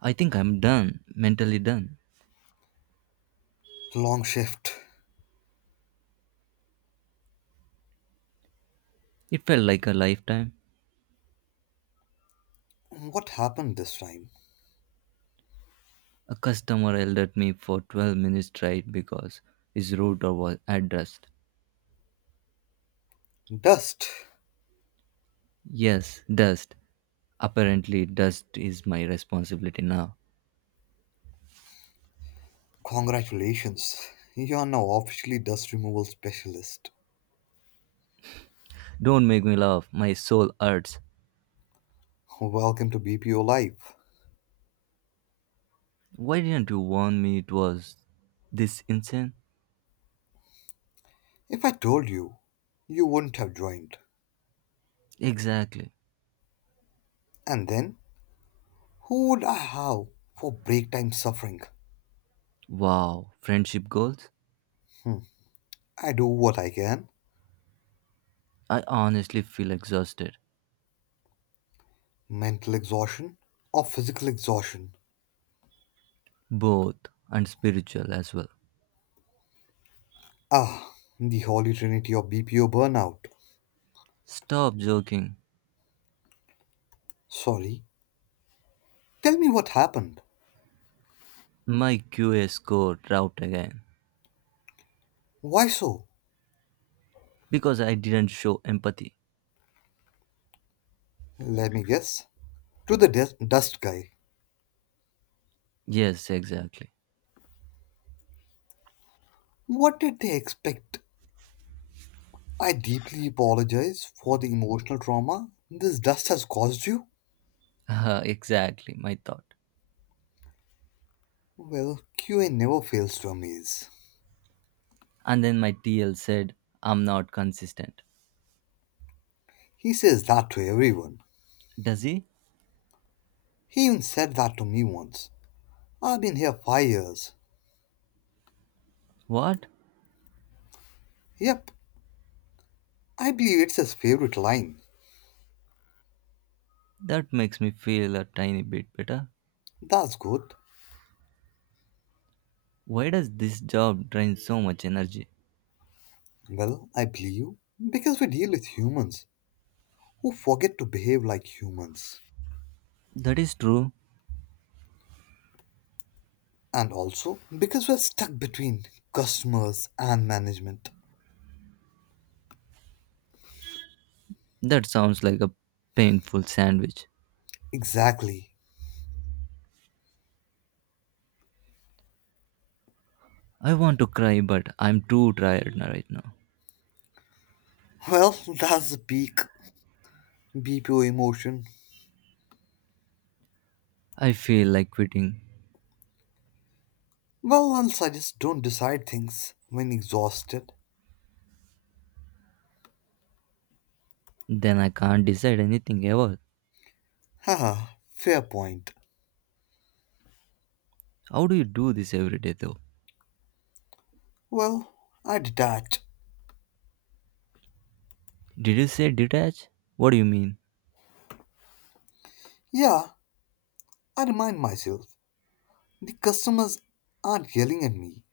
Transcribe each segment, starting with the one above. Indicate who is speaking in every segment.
Speaker 1: I think I'm done, mentally done.
Speaker 2: Long shift.
Speaker 1: It felt like a lifetime.
Speaker 2: What happened this time?
Speaker 1: A customer yelled at me for 12 minutes straight because his router was at dust.
Speaker 2: Dust.
Speaker 1: Yes, dust. Apparently, dust is my responsibility now.
Speaker 2: Congratulations. You are now officially dust removal specialist.
Speaker 1: Don't make me laugh, my soul hurts.
Speaker 2: Welcome to BPO Life.
Speaker 1: Why didn't you warn me it was this insane?
Speaker 2: If I told you, you wouldn't have joined.
Speaker 1: Exactly.
Speaker 2: And then, who would I have for break time suffering?
Speaker 1: Wow, friendship goals?
Speaker 2: Hmm. I do what I can.
Speaker 1: I honestly feel exhausted,
Speaker 2: Mental exhaustion or physical exhaustion.
Speaker 1: both and spiritual as well.
Speaker 2: Ah, the holy trinity of BPO burnout.
Speaker 1: Stop joking.
Speaker 2: Sorry. Tell me what happened.
Speaker 1: My QA score out again
Speaker 2: Why so?
Speaker 1: because I didn't show empathy.
Speaker 2: Let me guess. To the dust guy,
Speaker 1: Yes, exactly.
Speaker 2: what did they expect? I deeply apologize for the emotional trauma this dust has caused you.
Speaker 1: Exactly, my thought.
Speaker 2: Well, QA never fails to amaze.
Speaker 1: And then my TL said, I'm not consistent.
Speaker 2: He says that to everyone.
Speaker 1: Does he?
Speaker 2: He even said that to me once. I've been here 5 years.
Speaker 1: What?
Speaker 2: Yep, I believe it's his favorite line.
Speaker 1: That makes me feel a tiny bit better.
Speaker 2: That's good.
Speaker 1: Why does this job drain so much energy?
Speaker 2: Well, I believe you because we deal with humans who forget to behave like humans.
Speaker 1: That is true.
Speaker 2: And also because we're stuck between customers and management.
Speaker 1: That sounds like a painful sandwich.
Speaker 2: Exactly.
Speaker 1: I want to cry, but I'm too right now.
Speaker 2: Well, that's the peak BPO emotion.
Speaker 1: I feel like quitting.
Speaker 2: Well, once I just don't decide things when exhausted.
Speaker 1: Then I can't decide anything ever.
Speaker 2: Haha, fair point.
Speaker 1: How do you do this every day, though?
Speaker 2: Well, I detach.
Speaker 1: Did you say detach? What do you mean?
Speaker 2: Yeah, I remind myself the customers aren't yelling at me,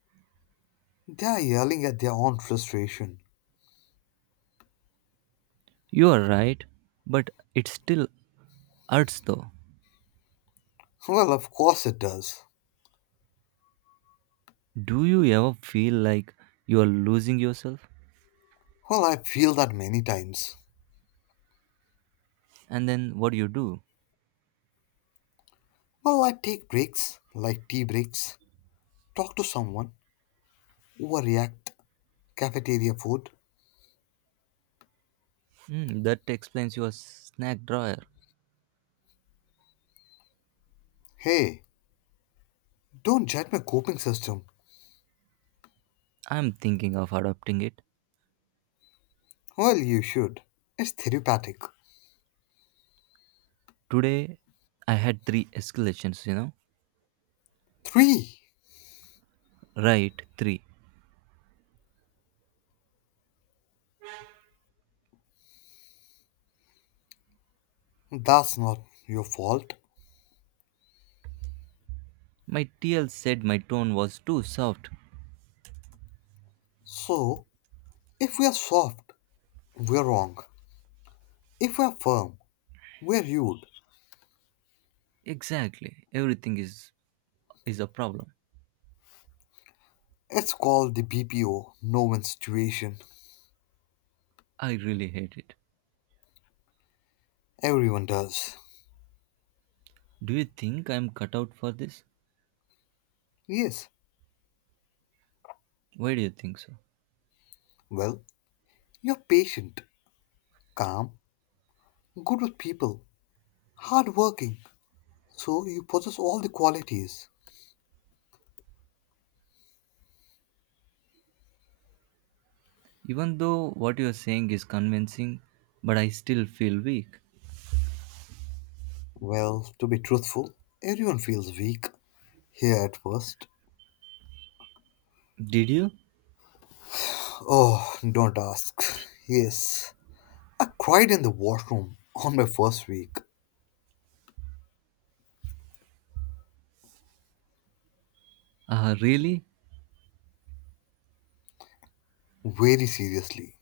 Speaker 2: they are yelling at their own frustration.
Speaker 1: You are right, but it still hurts though.
Speaker 2: Well, of course it does.
Speaker 1: Do you ever feel like you are losing yourself?
Speaker 2: Well, I feel that many times.
Speaker 1: And then what do you do?
Speaker 2: Well, I take breaks, like tea breaks, talk to someone, overreact, cafeteria food.
Speaker 1: Hmm, that explains your snack drawer.
Speaker 2: Hey, don't judge my coping system.
Speaker 1: I'm thinking of adopting it.
Speaker 2: Well, you should. It's therapeutic.
Speaker 1: Today I had three escalations?
Speaker 2: Three.
Speaker 1: Right, three.
Speaker 2: That's not your fault.
Speaker 1: My TL said my tone was too soft.
Speaker 2: So, if we are soft, we're wrong. If we're firm, we're rude.
Speaker 1: Exactly. Everything is a problem.
Speaker 2: It's called the BPO no win situation.
Speaker 1: I really hate it.
Speaker 2: Everyone does.
Speaker 1: Do you think I'm cut out for this?
Speaker 2: Yes.
Speaker 1: Why do you think so?
Speaker 2: Well, you're patient, calm, good with people, hardworking. So you possess all the qualities.
Speaker 1: Even though what you're saying is convincing, but I still feel weak.
Speaker 2: Well, to be truthful, everyone feels weak here at first.
Speaker 1: Did you?
Speaker 2: Oh, don't ask. Yes. I cried in the washroom on my first week.
Speaker 1: Ah, really?
Speaker 2: Very seriously.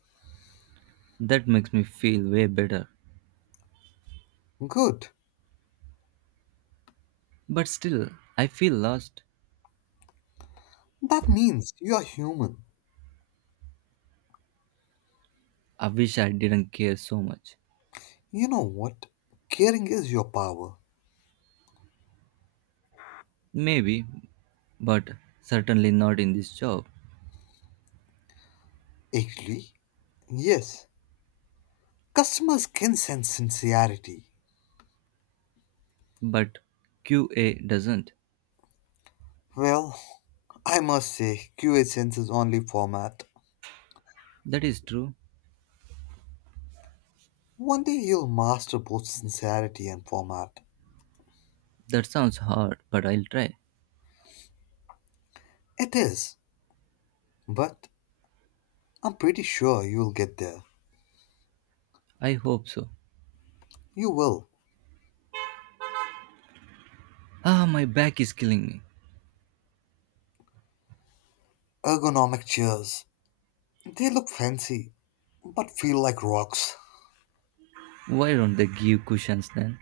Speaker 1: That makes me feel way better.
Speaker 2: Good.
Speaker 1: But still, I feel lost.
Speaker 2: That means you are human.
Speaker 1: I wish I didn't care so much.
Speaker 2: You know what? Caring is your power.
Speaker 1: Maybe, but certainly not in this job.
Speaker 2: Actually, yes. Customers can sense sincerity.
Speaker 1: But QA doesn't.
Speaker 2: Well, I must say, QA senses only format.
Speaker 1: That is true.
Speaker 2: One day you'll master both sincerity and format.
Speaker 1: That sounds hard, but I'll try.
Speaker 2: It is, but I'm pretty sure you'll get there.
Speaker 1: I hope so.
Speaker 2: You will.
Speaker 1: Ah, my back is killing me.
Speaker 2: Ergonomic chairs, they look fancy, but feel like rocks.
Speaker 1: Why don't they give cushions then?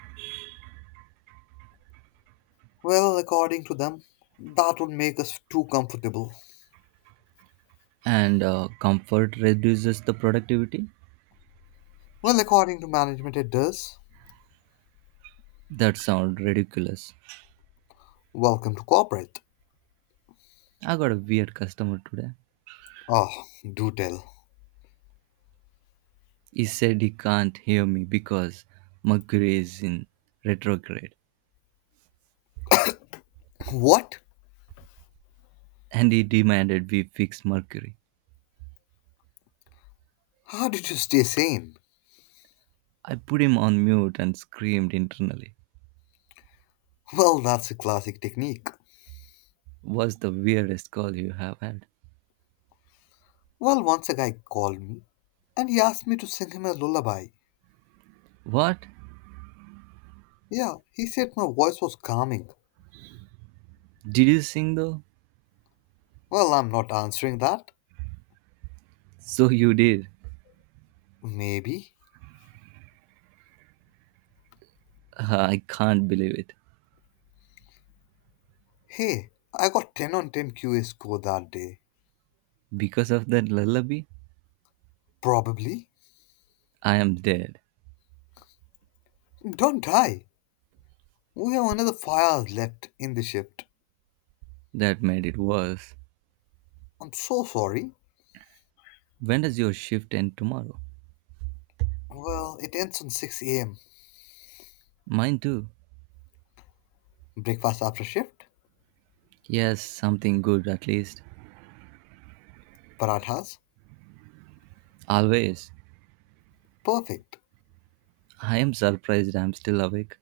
Speaker 2: Well, according to them, that would make us too comfortable.
Speaker 1: And comfort reduces the productivity?
Speaker 2: Well, according to management, it does.
Speaker 1: That sounds ridiculous.
Speaker 2: Welcome to corporate.
Speaker 1: I got a weird customer today.
Speaker 2: Oh, do tell.
Speaker 1: He said he can't hear me because Mercury is in retrograde
Speaker 2: What?
Speaker 1: and he demanded we fix Mercury.
Speaker 2: How did you stay sane?
Speaker 1: I put him on mute and screamed internally.
Speaker 2: Well, that's a classic technique.
Speaker 1: What's the weirdest call you have had?
Speaker 2: Well, once a guy called me and he asked me to sing him a lullaby.
Speaker 1: What?
Speaker 2: Yeah, he said my voice was calming.
Speaker 1: Did you sing though?
Speaker 2: Well, I'm not answering that.
Speaker 1: So you did.
Speaker 2: Maybe.
Speaker 1: I can't believe it.
Speaker 2: Hey, I got 10 on 10 QA score that day.
Speaker 1: Because of that lullaby,
Speaker 2: Probably.
Speaker 1: I am dead.
Speaker 2: Don't die. We have another 5 hours left in the shift.
Speaker 1: That made it worse.
Speaker 2: I'm so sorry.
Speaker 1: When does your shift end tomorrow?
Speaker 2: Well, it ends on 6 a.m.
Speaker 1: Mine too.
Speaker 2: Breakfast after shift?
Speaker 1: Yes, something good at least.
Speaker 2: Parathas?
Speaker 1: Always.
Speaker 2: Perfect.
Speaker 1: I am surprised I'm still awake.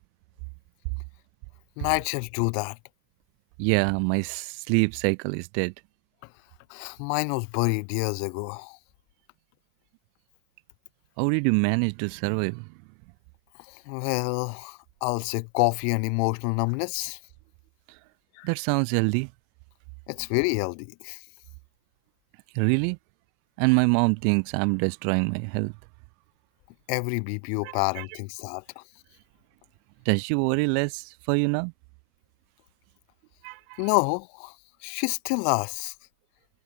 Speaker 2: Night shifts do that.
Speaker 1: Yeah, my sleep cycle is dead.
Speaker 2: Mine was buried years ago.
Speaker 1: How did you manage to survive?
Speaker 2: Well, I'll say coffee and emotional numbness.
Speaker 1: That sounds healthy.
Speaker 2: It's very healthy.
Speaker 1: Really? And my mom thinks I'm destroying my health.
Speaker 2: Every BPO parent thinks that.
Speaker 1: Does she worry less for you now?
Speaker 2: No, she still asks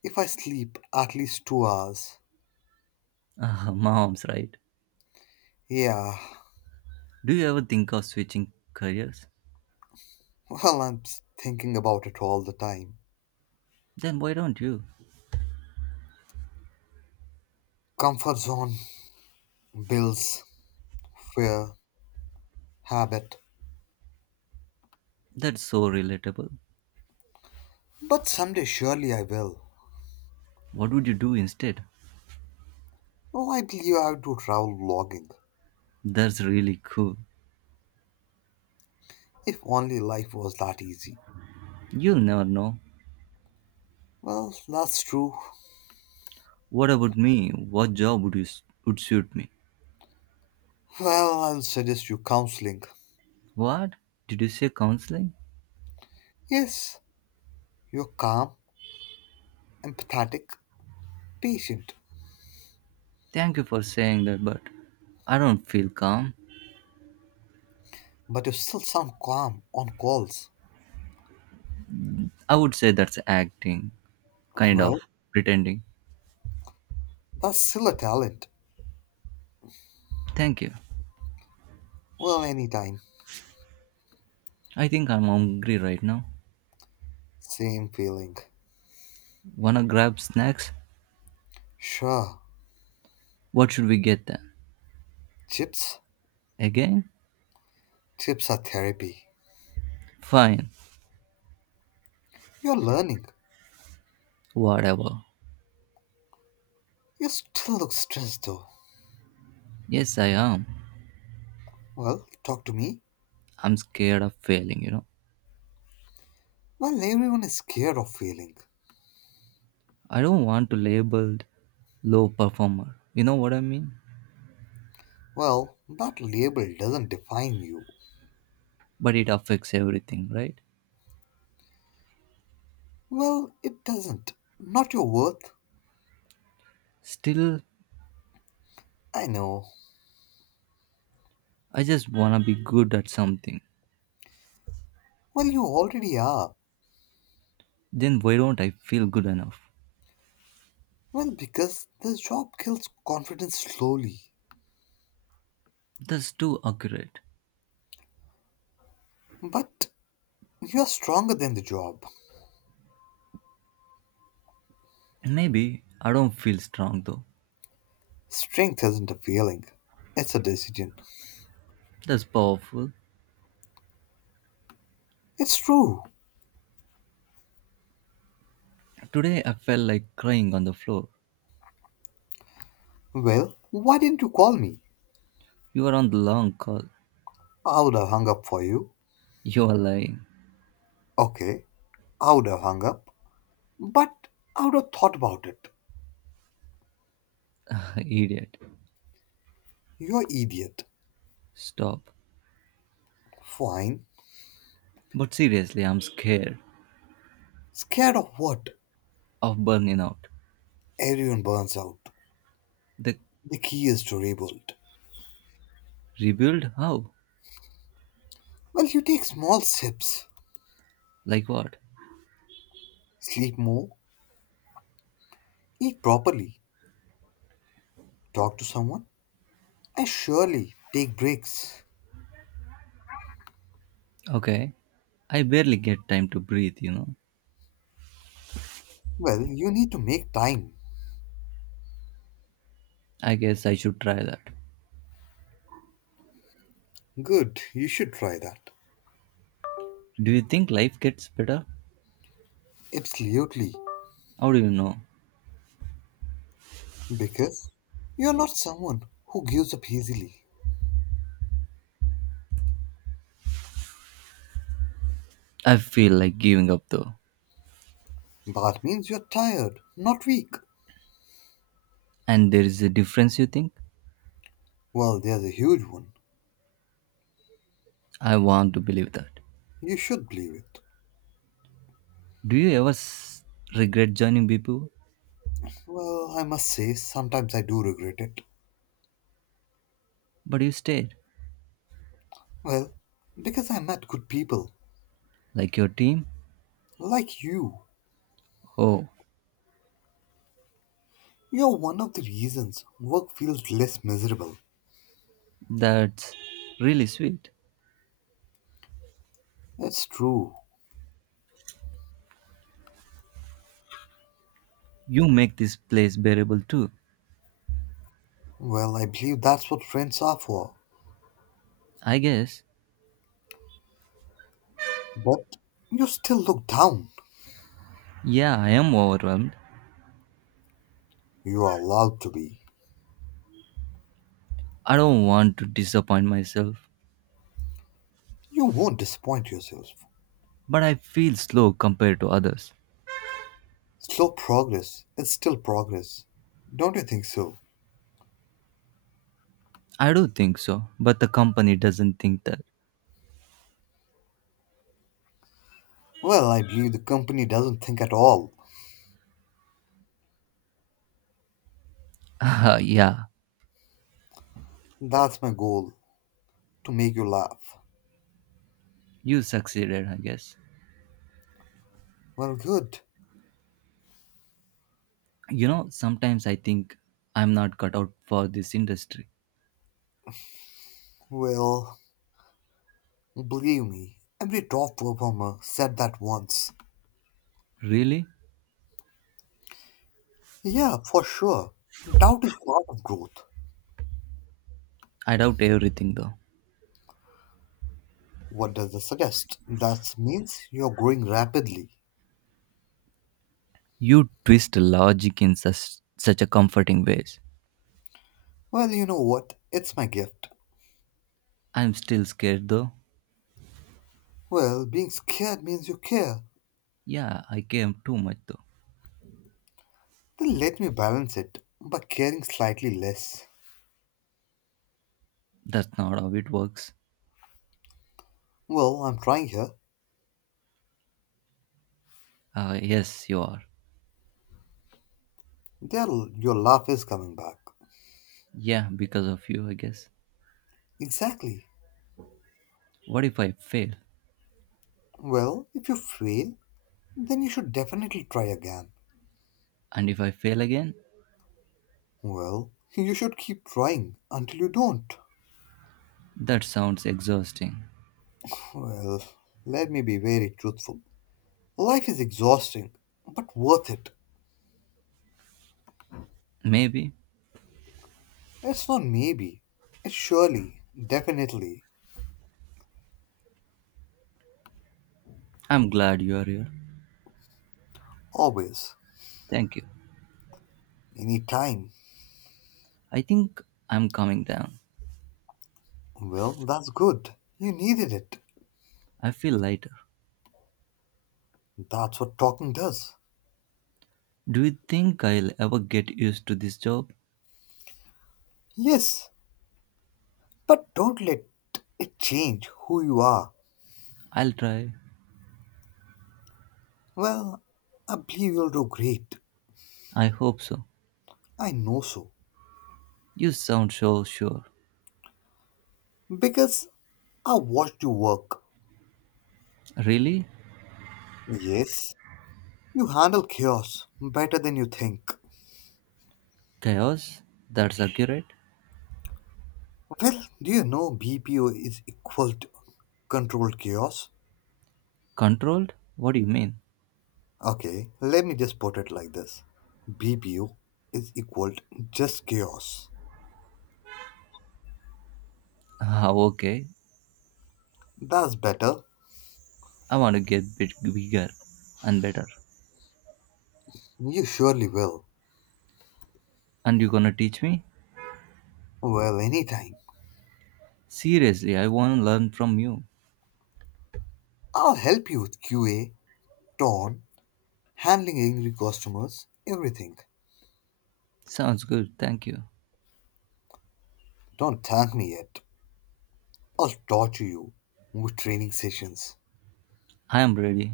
Speaker 2: if I sleep at least 2 hours.
Speaker 1: Ah, mom's right.
Speaker 2: Yeah,
Speaker 1: Do you ever think of switching careers?
Speaker 2: well, I'm thinking about it all the time.
Speaker 1: Then why don't you?
Speaker 2: Comfort zone builds fear, habit.
Speaker 1: That's so relatable.
Speaker 2: But someday surely I will.
Speaker 1: What would you do instead?
Speaker 2: Why do you have to travel vlogging.
Speaker 1: That's really cool.
Speaker 2: If only life was that easy.
Speaker 1: You'll never know.
Speaker 2: Well, that's true.
Speaker 1: What about me? What job would suit me?
Speaker 2: Well, I'll suggest you counseling.
Speaker 1: What? Did you say counseling?
Speaker 2: Yes, you're calm, empathetic, patient,
Speaker 1: Thank you for saying that, but I don't feel calm.
Speaker 2: but you still sound calm on calls.
Speaker 1: I would say that's acting, kind of
Speaker 2: Well,
Speaker 1: pretending.
Speaker 2: that's still a talent.
Speaker 1: Thank you.
Speaker 2: Well, anytime.
Speaker 1: I think I'm hungry right now.
Speaker 2: Same feeling.
Speaker 1: Wanna grab snacks?
Speaker 2: Sure,
Speaker 1: What should we get then?
Speaker 2: chips,
Speaker 1: Again?
Speaker 2: chips are therapy.
Speaker 1: Fine.
Speaker 2: You're learning.
Speaker 1: Whatever.
Speaker 2: You still look stressed though.
Speaker 1: Yes, I am.
Speaker 2: Well, talk to me.
Speaker 1: I'm scared of failing.
Speaker 2: Well, everyone is scared of failing.
Speaker 1: I don't want to labeled low performer. You know what I mean?
Speaker 2: Well, that label doesn't define you.
Speaker 1: But it affects everything, right?
Speaker 2: Well, it doesn't. Not your worth.
Speaker 1: Still,
Speaker 2: I know.
Speaker 1: I just wanna be good at something.
Speaker 2: Well, you already are.
Speaker 1: Then why don't I feel good enough?
Speaker 2: Well, because the job kills confidence slowly.
Speaker 1: That's too accurate.
Speaker 2: But you're stronger than the job.
Speaker 1: Maybe I don't feel strong though.
Speaker 2: Strength isn't a feeling, it's a decision.
Speaker 1: That's powerful.
Speaker 2: It's true.
Speaker 1: Today I felt like crying on the floor.
Speaker 2: Well, why didn't you call me?
Speaker 1: You are on the long call.
Speaker 2: I would have hung up for you.
Speaker 1: You are lying.
Speaker 2: Okay, I would have hung up. But I would have thought about it.
Speaker 1: Idiot.
Speaker 2: You're idiot.
Speaker 1: Stop.
Speaker 2: Fine.
Speaker 1: But seriously, I'm scared
Speaker 2: Scared of what?
Speaker 1: of burning out.
Speaker 2: Everyone burns out.
Speaker 1: The
Speaker 2: The key is to rebuild.
Speaker 1: rebuild? How?
Speaker 2: Well, you take small sips,
Speaker 1: Like what?
Speaker 2: sleep more, eat properly, talk to someone, and surely take breaks.
Speaker 1: Okay. I barely get time to breathe.
Speaker 2: Well, you need to make time.
Speaker 1: I guess I should try that.
Speaker 2: Good, you should try that.
Speaker 1: Do you think life gets better?
Speaker 2: Absolutely.
Speaker 1: How do you know?
Speaker 2: Because you're not someone who gives up easily.
Speaker 1: I feel like giving up though.
Speaker 2: That means you're tired, not weak.
Speaker 1: And there is a difference, you think?
Speaker 2: Well, there's a huge one.
Speaker 1: I want to believe that.
Speaker 2: You should believe it.
Speaker 1: Do you ever regret joining people?
Speaker 2: Well, I must say, sometimes I do regret it.
Speaker 1: But you stayed.
Speaker 2: Well, because I met good people
Speaker 1: Like your team?
Speaker 2: like you.
Speaker 1: Oh,
Speaker 2: You're one of the reasons work feels less miserable.
Speaker 1: that's really sweet.
Speaker 2: It's true.
Speaker 1: You make this place bearable too.
Speaker 2: Well, I believe that's what friends are for.
Speaker 1: I guess.
Speaker 2: But you still look down.
Speaker 1: Yeah, I am overwhelmed.
Speaker 2: You are allowed to be.
Speaker 1: I don't want to disappoint myself.
Speaker 2: You won't disappoint yourself.
Speaker 1: But I feel slow compared to others.
Speaker 2: Slow progress is still progress. Don't you think so?
Speaker 1: I do think so, but the company doesn't think that.
Speaker 2: Well, I believe the company doesn't think at all.
Speaker 1: Yeah,
Speaker 2: That's my goal to make you laugh.
Speaker 1: you succeeded, I guess.
Speaker 2: Well, good.
Speaker 1: Sometimes I think I'm not cut out for this industry.
Speaker 2: Well, believe me, every top performer said that once.
Speaker 1: Really?
Speaker 2: Yeah, for sure. Doubt is part of growth.
Speaker 1: I doubt everything though.
Speaker 2: What does this suggest? That means you're growing rapidly.
Speaker 1: You twist logic in such a comforting ways.
Speaker 2: Well, you know what? It's my gift.
Speaker 1: I'm still scared though.
Speaker 2: Well, being scared means you care.
Speaker 1: Yeah, I came too much though.
Speaker 2: Then let me balance it by caring slightly less.
Speaker 1: That's not how it works.
Speaker 2: Well, I'm trying here.
Speaker 1: Yes, you are.
Speaker 2: There, your laugh is coming back.
Speaker 1: Yeah, because of you, I guess.
Speaker 2: Exactly.
Speaker 1: What if I fail?
Speaker 2: Well, if you fail, then you should definitely try again.
Speaker 1: And if I fail again?
Speaker 2: Well, you should keep trying until you don't.
Speaker 1: That sounds exhausting.
Speaker 2: Well, let me be very truthful. Life is exhausting, but worth it.
Speaker 1: Maybe.
Speaker 2: It's not maybe. It's surely, definitely,
Speaker 1: I'm glad you are here.
Speaker 2: always,
Speaker 1: Thank you.
Speaker 2: any time.
Speaker 1: I think I'm coming down.
Speaker 2: Well, that's good. You needed it.
Speaker 1: I feel lighter.
Speaker 2: That's what talking does.
Speaker 1: Do you think I'll ever get used to this job?
Speaker 2: Yes, but don't let it change who you are.
Speaker 1: I'll try.
Speaker 2: Well, I believe you'll do great.
Speaker 1: I hope so.
Speaker 2: I know so.
Speaker 1: You sound so sure.
Speaker 2: Because I watched you work.
Speaker 1: Really?
Speaker 2: Yes, you handle chaos better than you think.
Speaker 1: Chaos? That's accurate?
Speaker 2: Well, do you know BPO is equal to controlled chaos?
Speaker 1: Controlled? What do you mean?
Speaker 2: Okay, let me just put it like this, BPO is equal to just chaos.
Speaker 1: Ah, okay.
Speaker 2: That's better.
Speaker 1: I want to get bit bigger and better.
Speaker 2: You surely will.
Speaker 1: And you gonna teach me?
Speaker 2: Well, anytime.
Speaker 1: Seriously, I wanna learn from you.
Speaker 2: I'll help you with QA, tone, handling angry customers, everything.
Speaker 1: Sounds good, thank you.
Speaker 2: Don't thank me yet. I'll torture you with training sessions.
Speaker 1: I am ready.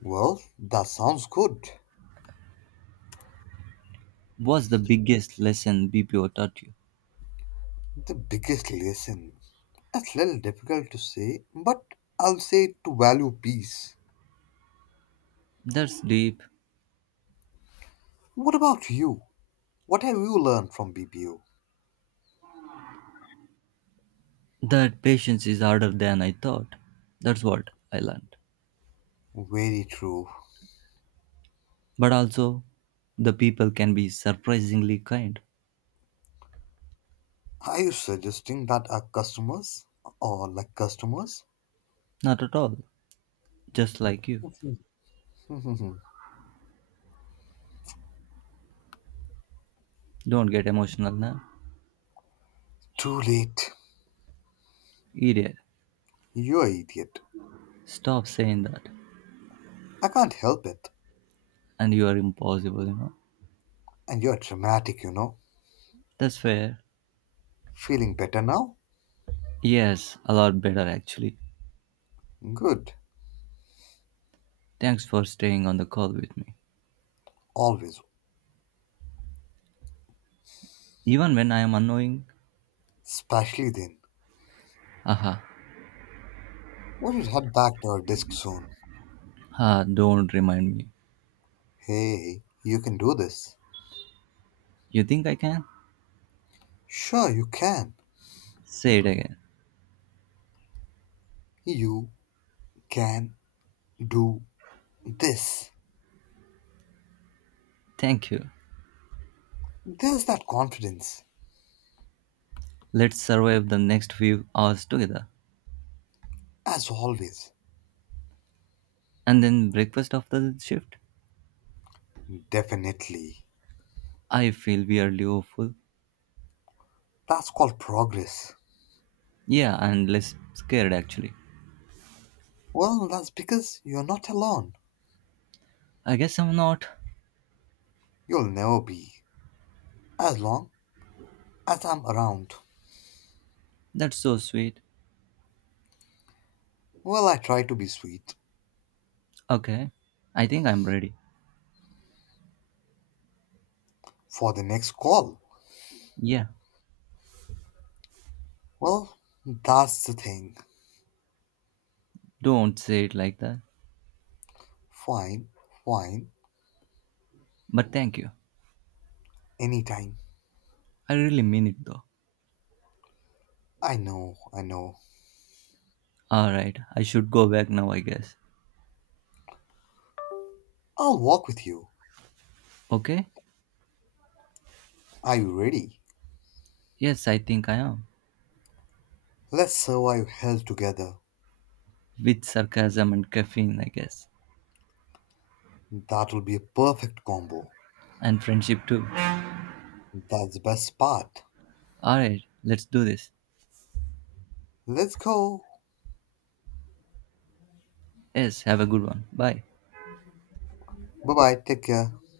Speaker 2: Well, that sounds good.
Speaker 1: What's the biggest lesson BPO taught you?
Speaker 2: The biggest lesson. That's a little difficult to say, but I'll say to value peace.
Speaker 1: That's deep.
Speaker 2: What about you? What have you learned from BPO?
Speaker 1: That patience is harder than I thought. That's what I learned.
Speaker 2: Very true.
Speaker 1: But also, the people can be surprisingly kind.
Speaker 2: Are you suggesting that our customers or like customers?
Speaker 1: Not at all. Just like you.
Speaker 2: Mhm.
Speaker 1: Don't get emotional now.
Speaker 2: Too late.
Speaker 1: Idiot.
Speaker 2: You're an idiot.
Speaker 1: Stop saying that.
Speaker 2: I can't help it.
Speaker 1: And you are impossible,
Speaker 2: And you're dramatic, you know.
Speaker 1: That's fair.
Speaker 2: Feeling better now?
Speaker 1: Yes, a lot better actually.
Speaker 2: Good.
Speaker 1: Thanks for staying on the call with me.
Speaker 2: Always.
Speaker 1: Even when I am annoying.
Speaker 2: Especially then.
Speaker 1: Aha.
Speaker 2: We should head back to our desk soon.
Speaker 1: Ah, don't remind me.
Speaker 2: Hey, you can do this.
Speaker 1: You think I can?
Speaker 2: Sure, you can.
Speaker 1: Say it again.
Speaker 2: You can do this.
Speaker 1: Thank you.
Speaker 2: There's that confidence,
Speaker 1: Let's survive the next few hours together.
Speaker 2: as always.
Speaker 1: And then breakfast after the shift.
Speaker 2: Definitely.
Speaker 1: I feel weirdly hopeful.
Speaker 2: That's called progress.
Speaker 1: Yeah, and less scared actually.
Speaker 2: Well, that's because you're not alone.
Speaker 1: I guess I'm not.
Speaker 2: You'll never be, as long as I'm around.
Speaker 1: That's so sweet.
Speaker 2: Well, I try to be sweet
Speaker 1: Okay, I think I'm ready.
Speaker 2: for the next call.
Speaker 1: Yeah,
Speaker 2: Well, that's the thing.
Speaker 1: don't say it like that.
Speaker 2: Fine, fine,
Speaker 1: But thank you.
Speaker 2: anytime.
Speaker 1: I really mean it though.
Speaker 2: I know, I know.
Speaker 1: Alright, I should go back now, I guess.
Speaker 2: I'll walk with you.
Speaker 1: Okay?
Speaker 2: Are you ready?
Speaker 1: Yes, I think I am.
Speaker 2: Let's survive hell together.
Speaker 1: With sarcasm and caffeine, I guess.
Speaker 2: That will be a perfect combo.
Speaker 1: And friendship too.
Speaker 2: That's the best part.
Speaker 1: Alright, let's do this.
Speaker 2: Let's go.
Speaker 1: Yes, have a good one. Bye.
Speaker 2: Bye bye. Take care.